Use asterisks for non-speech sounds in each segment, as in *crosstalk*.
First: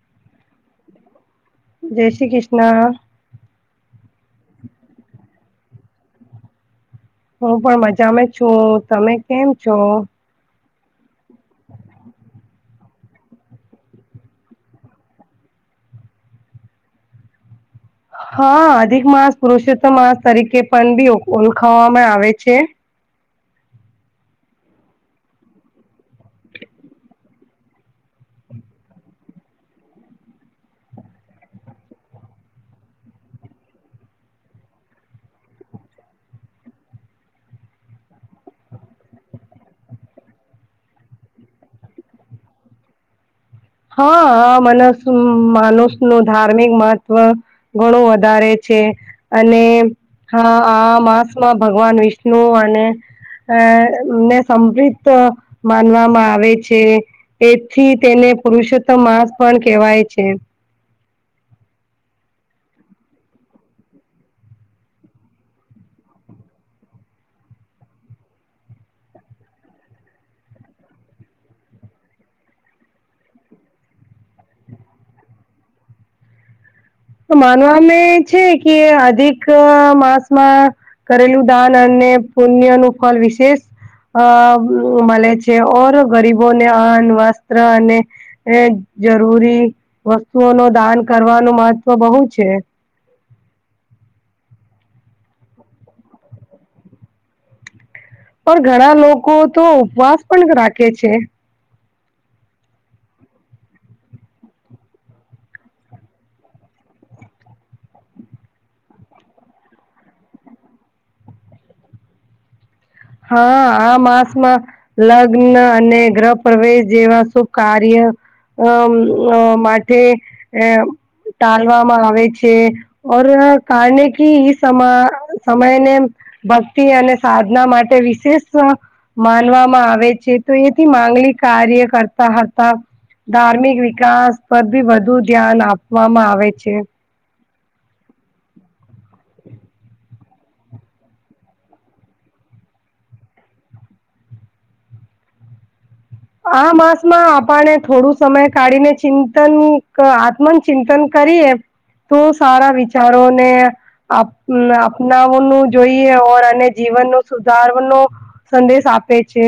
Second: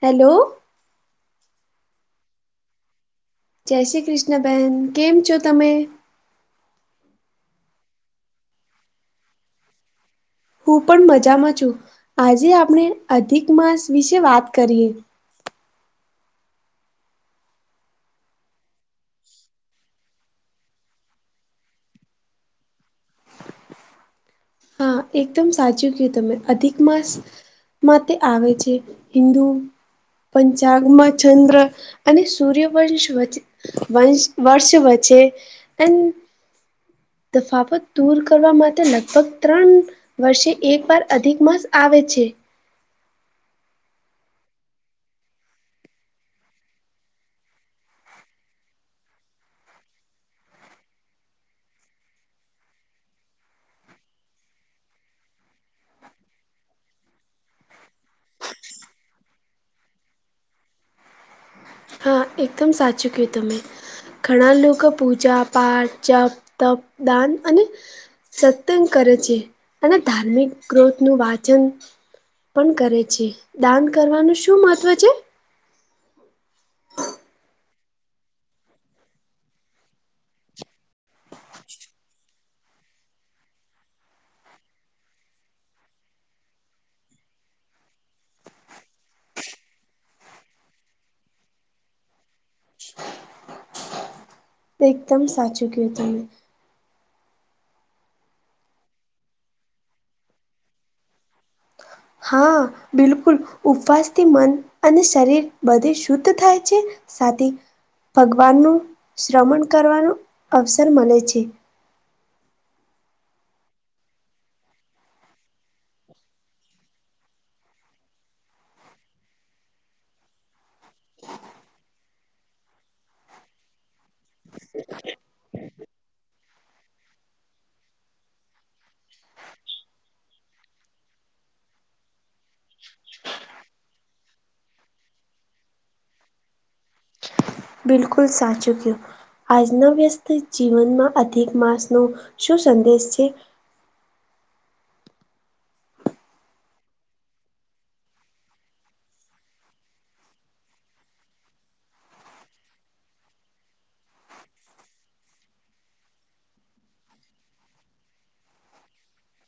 Hello. જય શ્રી કિષ્ના. જય શ્રી કૃષ્ણબહેન કેમ છો તમે? હું પણ મજામાં છું તમે કેમ છો? હું પણ મજામાં છું, આજે આપણે અધિક માસ વિશે વાત કરીએ. હા અધિક માસ પુરુષોત્તમ માસ તરીકે પન બી ઓ ઓલખાવામાં આવે છે. હા એકદમ સાચું કયું તમે અધિક માસ માં તે આવે છે હિન્દુ પંચાગમાં ચંદ્ર અને સૂર્યવંશ વચે વંશ વર્ષ વચ્ચે એમ તફાવત દૂલ કરવા માટે લગભગ ત્રન વર્ષે એક વાર અધિક માસ આવે છે. હા મનસ માનુંસ નું ધાર્મિક મહત્વ ઘણું વધારે છે અને હા આ માસમાં ભગવાન વિષ્નુ અને અ ને સમદ્વિક્ત માનવામાં આવે છે. એથી તેને પુરુષોત્તમ માસ પણ કહેવાય છે. હા એકદમ સાચું કયું તમે. ઘણા લોકો પૂજા-પાઠ, જપ, તપ, દાન અને સતંગ કરે છે અને ધાર્મિક ગ્રોથ નું વાચન પન કરે છે દાન કરવાનું શું મહત્ત્વ છે? તો માનવામે છે કે અધિક માસમાં કરેલું દાન અને પૂન્ય નું ફલ વિશેષ અ મલે છે ઓર ગરીબોને અન્ન, વસ્ત્ર અને એ જરૂરી વસ્તુઓ નો દાન કરવાનું મહત્વ બહુ છે. એકદમ સાચું કીધું મેં. પણ ઘણા લોકો તો ઉપવાસ પણ રાખે છે. હા બિલકુલ! ઉપવાસ થી મન અને શરીર બધે શુદ્ધ થાય છે. સાથે ભગવાન નું શ્રમણ કરવાનું અવસર મલે છે. હા આ માસમાં લગ્ન અને ગ્રહ પ્રવેશ જેવા શુભ કાર્ય અમ અ માટે એ ટાલવામાં આવે છે. ઓર કારને કી ઈ સમા સમયને ભક્તિ અને સાધના માટ તે વિશેષસ્વા માનવામાં આવે છે તો એથી માંગલિક કાર્ય કરતા હતા. ધાર્મિક વિકાસ પર બી વધુ ધ્યાન આપવામાં આવે છે. બિલકુલ સાચું કયુ આજના વ્યસ્ત જીવનમાં અધિક માસ નો શું સંદેશ છે. આ માસમાં આપણે થોડું સમય કાઢીને ચિંતન આત્મન ચિંતન કરીએ તો સારા વિચારોને આપ અપનાવવાનું જોઈએ ઓર અને જીવન નો સુધાર નો સદેશ આપ આપે છે.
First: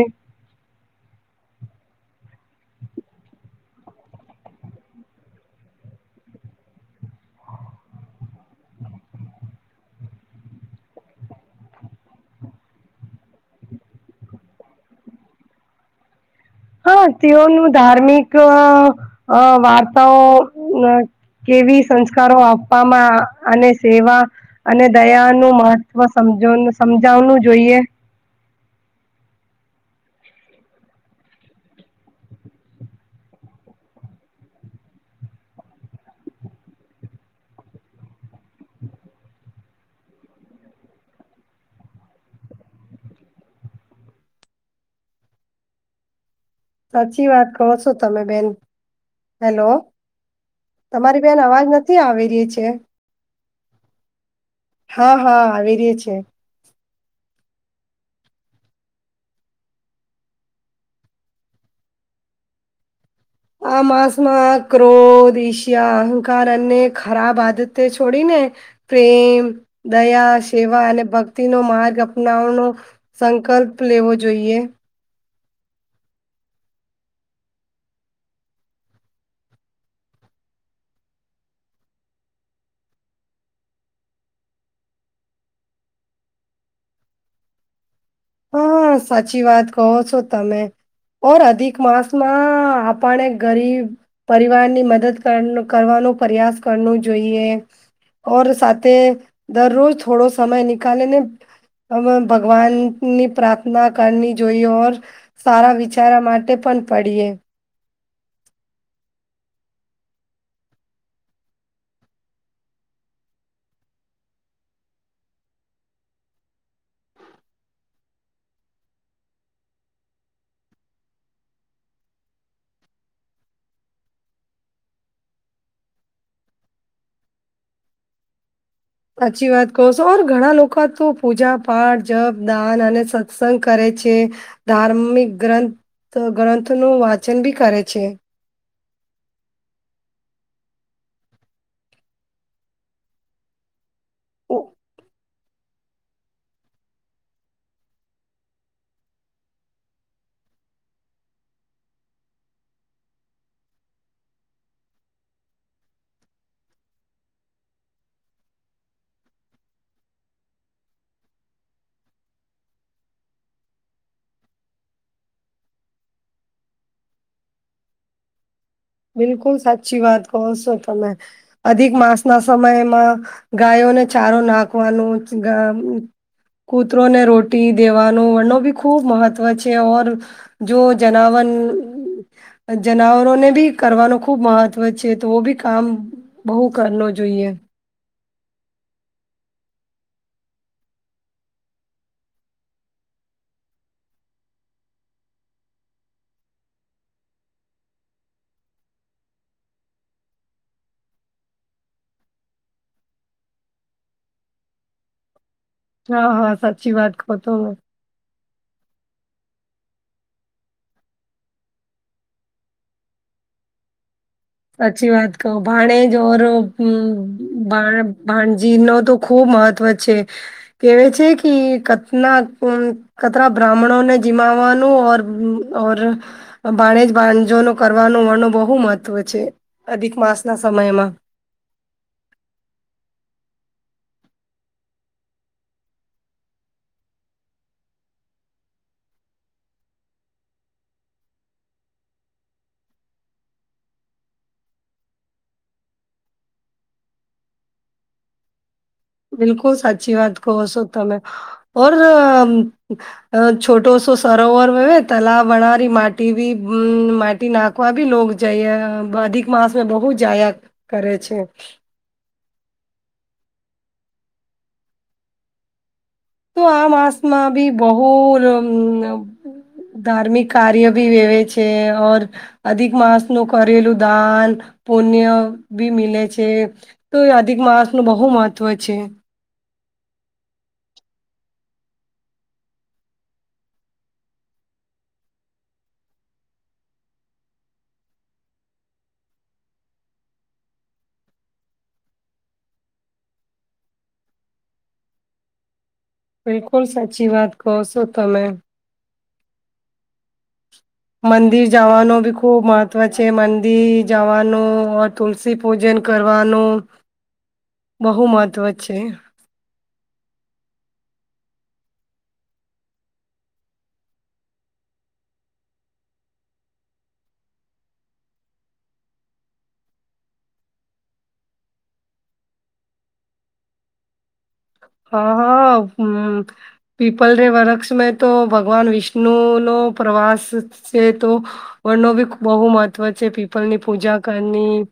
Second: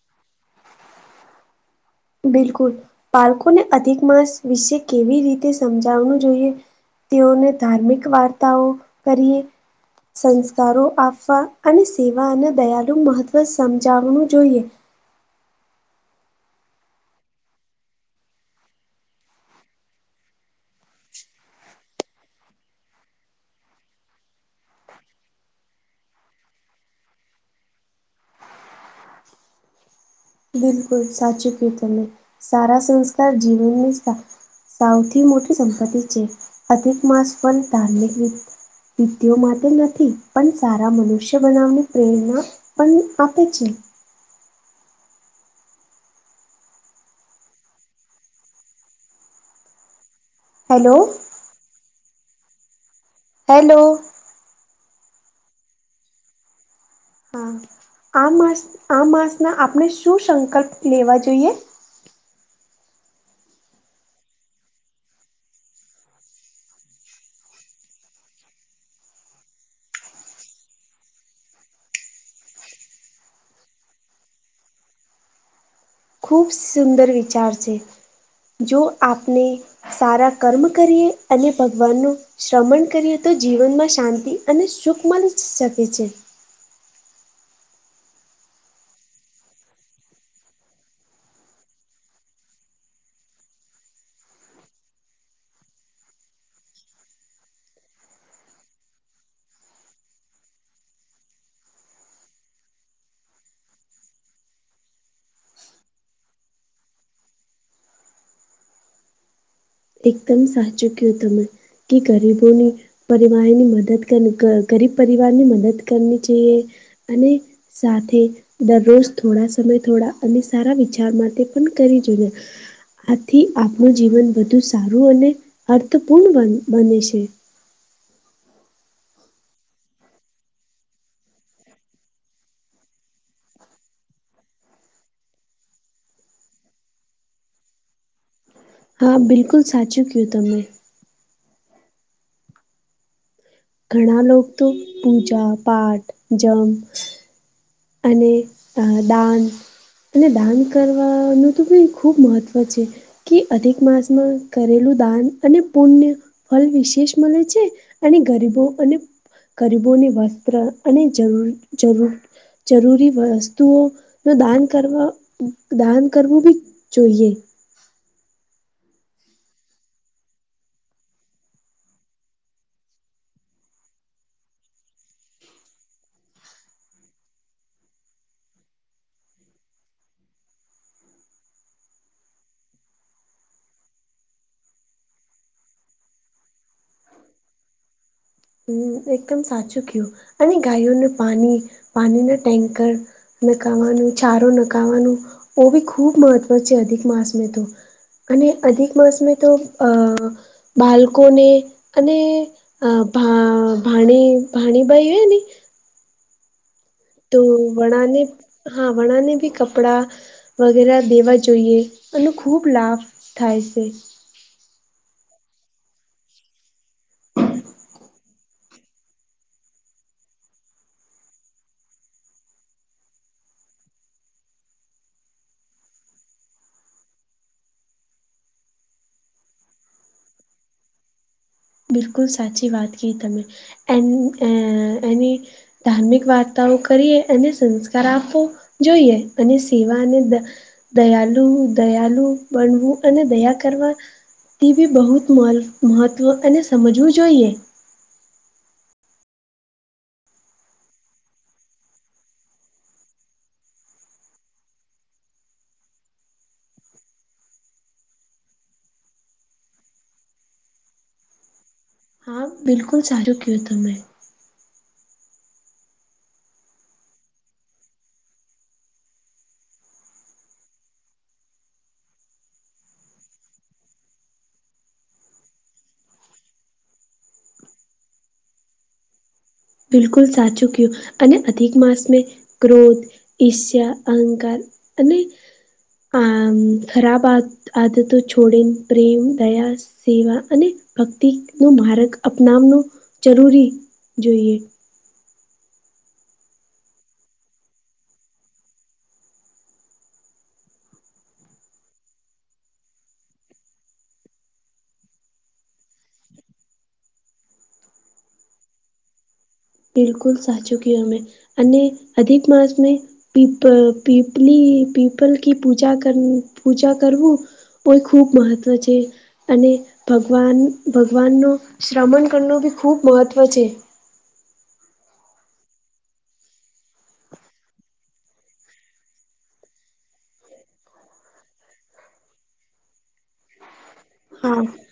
બિલકુલ બાલકોને અધિક માસ વિશે કેવી રીતે સમજાવું જોઈએ તેઓને ધાર્મિક વાર્તાઓ કરીએ સંસ્કારો આપવા અને સેવા અને દયાનુ મહત્ત્વ સમજાવનું જોઈએ હા તેઓનું ધાર્મિક અ વાર્તાઓ ને કેવી સંસ્કારો આપવામાં અને સેવા અને દયાનું મહત્વ સમજોન સમજાવનું જોઈએ બિલકુલ સાચું કઈ તમે સારા સંસ્કાર જીવનને તા સાવથી મોટી સંપત્તિ છે, અધિક માસ પણ ધાર્મિક રી પિતિઓ માટે નથી પણ સારા મનુષ્ય બનાવની પ્રેરણા પન આપે છે. સાચી વાત કોવો છો તમે બેન હેલો હેલો તમારી બેહેન અવાજ નથી આવી રહી છે. હેલો. હા હા આવી રે છે. હા આ માસ આ માસના આપણે શું સંકલ્પ લેવા જોઈએ? આ માસમાં ક્રોધ, ઈશિયા, અહંકાર અને ખરાબ આદતે છોડીને પ્રેમ, દયા, સેવા અને ભક્તિનો માર્ગ અપનાવનો સંકલ્પ લેવો જોઈએ. ખૂબ સુંદર વિચાર છે, જો આપને સારા કર્મ કરીએ અને ભગવાનનું શ્રમણ કરીએ તો જીવનમાં શાંતિ અને સુખ મલી શકે છે. હા સાચી વાત કહો છો તમે ઓર અધિક માસમાં આપણે ગરીબ પરિવારની મદદ કરનો કરવાનો પ્રયાસ કરનો જોઈએ ઓર સાથે દરરોજ થોડો સમય નીકાલે ને અમ ભગવાન ની પ્રાર્થના કરની જોઈએ ઓર સારા વિચારા માટે પણ પડીએ એકદમ સાચું કયુ તમે કે ગરીબોની પરિવારની મદદ કર ક ગરીબ પરિવારની મદદ કરની છીએ અને સાથે દરરોજ થોડા સમય થોડા અને સારા વિચાર માટે પણ કરી જોઈએ આથી આપનું જીવન વધુ સારું અને અર્થપૂર્ણ બ બને છે. હાચી વાત કહો છો ઓર ઘણા લોકો તો પૂજા, પાઠ, જપ, દાન, અને સત્સંગ કરે છે. ધાર્મિક ગ્રંથ ગ્રંથનું વાંચન બી કરે છે. હા બિલકુલ સાચું કયુ તમે ઘણા લોકતો પૂજા, પાઠ, જમ અને અ ડાન અને દાન કરવાનું તો *unintelligible* ખૂબ મહત્ત્વ છે. કે અધિક માસમાં કરેલું દાન અને પુણ્ય ફલ વિશેષ મલે છે, અને ગરીબો અને ગરીબોને વસ્ત્ર અને જરૂર જરૂર જરૂરી વસ્તુઓનું દાન કરવા દાન કરવું બી જોઈએ. બિલકુલ સાચી વાત કહો છો તમે અધિક માસ ના સમયમાં ગાયોને ચારો નાખવાનો કૂતરો ને રોટી દેવાનો વ બી ખૂબ મહત્વ છે ઓર જો જનાવર, જનાવરોને ભી કરવાનું ખુબ મહત્વ છે, તો બી કામ બહુ કર ન જોઈએ હમ, એકદમ સાચું કયું અને ગાયોને પાણી, પાણીના ટેન્કર ન ખાવાનું ચારો ન ખાવાનું, ઓ બી ખૂબ મહત્ત્વ છે અધિક માસ મે તો અને અધિક માસ મે તો અ બાળકોને અને ભા ભણી ભાણીભાઈ હોય ને હા, હા, સાચી વાત કહો તો, તમે વડાને, હા, વડાને ભી કપડા વગેરે દેવા જોઈએ એને ખૂબ લાભ થાય છે સાચચી વાત કહો, ભાણેજરા ભાણજી નો તો ખુબ મહત્વ છે કેવા છે કે કથના કતરા બ્રાહ્મણોને જીમાવાનું ઓર, ઓર ભાણેજ, ભંજો ન કરવાનો વર્ણો બહુ મહત્વ છે, અધિક માસ ના સમયમાં બિલકુલ સાચી વાત કી તમે એ એની ધાર્મિક વાર્તાઓ કરીએ અને સંસ્કાર આપો જોઈએ અને સેવા અને દયાલુ, દયાલુ, બનવું અને દયા કરવા તે બી બહુ જ મહત્વ અને સમજવું જોઈએ બિલકુલ સાચી વાત કહો શો તમે અ છોટોસો સરોવર હોવે તલા વણરી માટી બ માટી નાખ કોઈ ભી લગ જઈએ અધિક માાસ મે બહુ જાયા કરે છે હ, બિલકુલ સારું ક્યુ તમેં તો, માસમાં બી બહુ ધાર્મિક કાર્ય ભી વેવે છે ઓર અધિક માસ નું કરેલું દાન, પુણ્ય, બી મિલે છે તો અધિક માણસ નું બહુ મહત્વ છે બિલકુલ સાચું કયુ તમે અધિક માસ મે ક્રોધ ઈષ્યા, અહંકાર અને અખરાબ આદતો, છોડેન, પ્રેમ, દયા સેવા અને ભક્તિ નો માર્ગ અપનાવનો જરૂરી જોઈએ *unintelligible* બિલકુલ સાચી વાત કહો સો તમે મંદિર જવાનું બી ખુબ મહત્વ છે મંદિર જવાનું તુલસી પૂજન કરવાનું બહુ મહત્વ છે બિલકુલ સાચું કેય અમે અને અધિક માસ મે પીપલ, પીપલી, પીપલ કી પૂજા કર પૂજા કરવું હોય ખૂબ મહત્વ છે અને ભગવાન, ભગવાનનું શ્રવણ કરનું બી ખૂબ મહત્ત્વ છે હા, હા, હમ પીપલ રે વૃક્ષ મે તો ભગવાન વિષ્ણુ ન પ્રવાસ છે તો વ ન ભી બહુ મહત્વ છે પીપલ ની પૂજા હા કરની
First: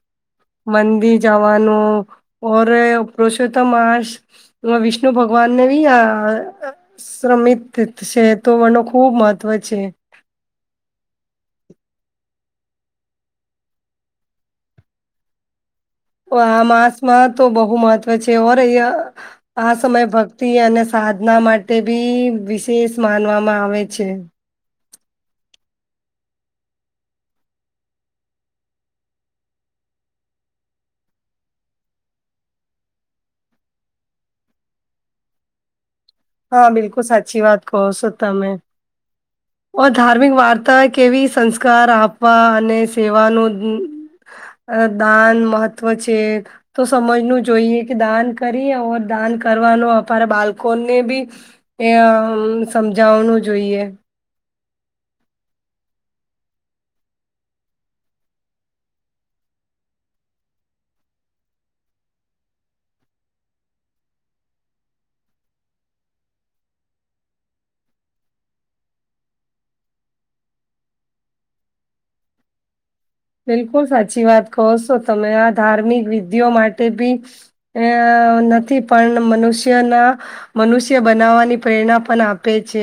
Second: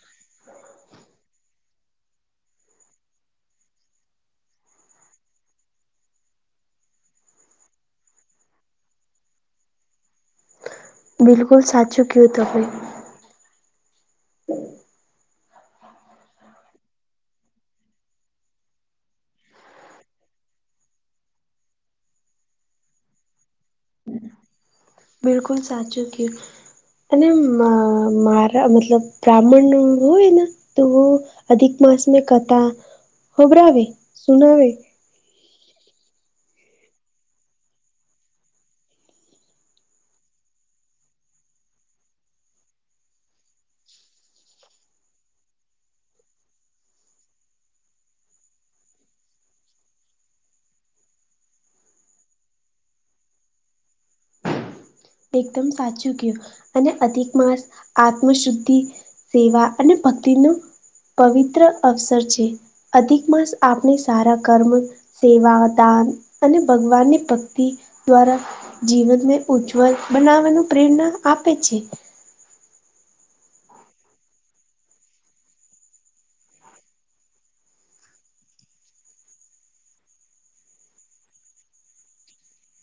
મંદિર જવાનું ઓર પુરુષોત્તમાસ વિષ્ણુ ભગવાનને ભી આ શ્રમિત તીર્થ છે તો મનો ખુબ મહત્વ છે બિલકુલ સાચું કે તહો આ માંસ માં તો બહુ મહત્વ છે ઓર અહીં આ સમય ભક્તિ અને સાધના માટે બી વિશેષ માનવામાં આવે છે બિલકુલ સાચું કે અને મારા મતલબ, બ્રાહ્મણ હોય ને, તો અધિક માસ મે કથા ખબરાવે, સુનાવે. હા, બિલકુલ સાચી વાત કહો છો તમે. ઓ ધાર્મિક વાર્તા કેવી, સંસ્કાર આપવા અને સેવાનું. અ દાન નું મહત્વ છે. તો સમજવું જોઈએ કે દાન કરી, દાન કરવાનો અ બાળકોને ને બી એ સમજાવવાનું જોઈએ. એકદમ સાચું કહ્યું. અને અધિક માસ, આત્મ શુદ્ધિ સેવા અને ભક્તિ નો પવિત્ર અવસર છે. અધિક માસ આપણે સારા કર્મ. સેવા, દાન અને ભગવાન ની ભક્તિ દ્વારા જીવન. બનાવાનું પ્રેરણા આપે છે. બિલકુલ સાચી વાત કહો છો તમે. આ ધાર્મિક વિધિ માટે બી અ નથી, પણ મનુષ્યના મનુષ્ય બનાવવાની પ્રેરણા પણ આપે છે.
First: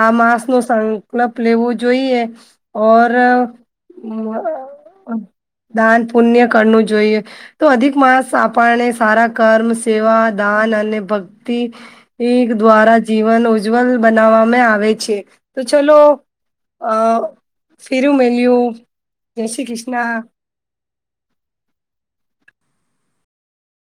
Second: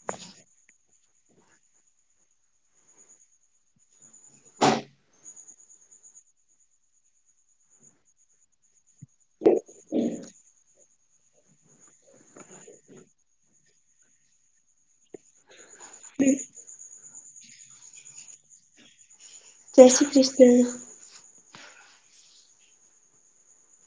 આ માસ નો સંકલ્પ લેવો જોઈએ. ઓર દાન, પુણ્ય કરવું જોઈએ. તો અધિક માણસ આપણને સારા કર્મ, સેવા, દાન અને ભક્તિ. એ દ્વારા જીવન ઉજ્જવલ બનાવવામાં આવે છે. તો ચલો તો ચલો, ફીરુ મલીયુ. જય શ્રી કૃષ્ણ.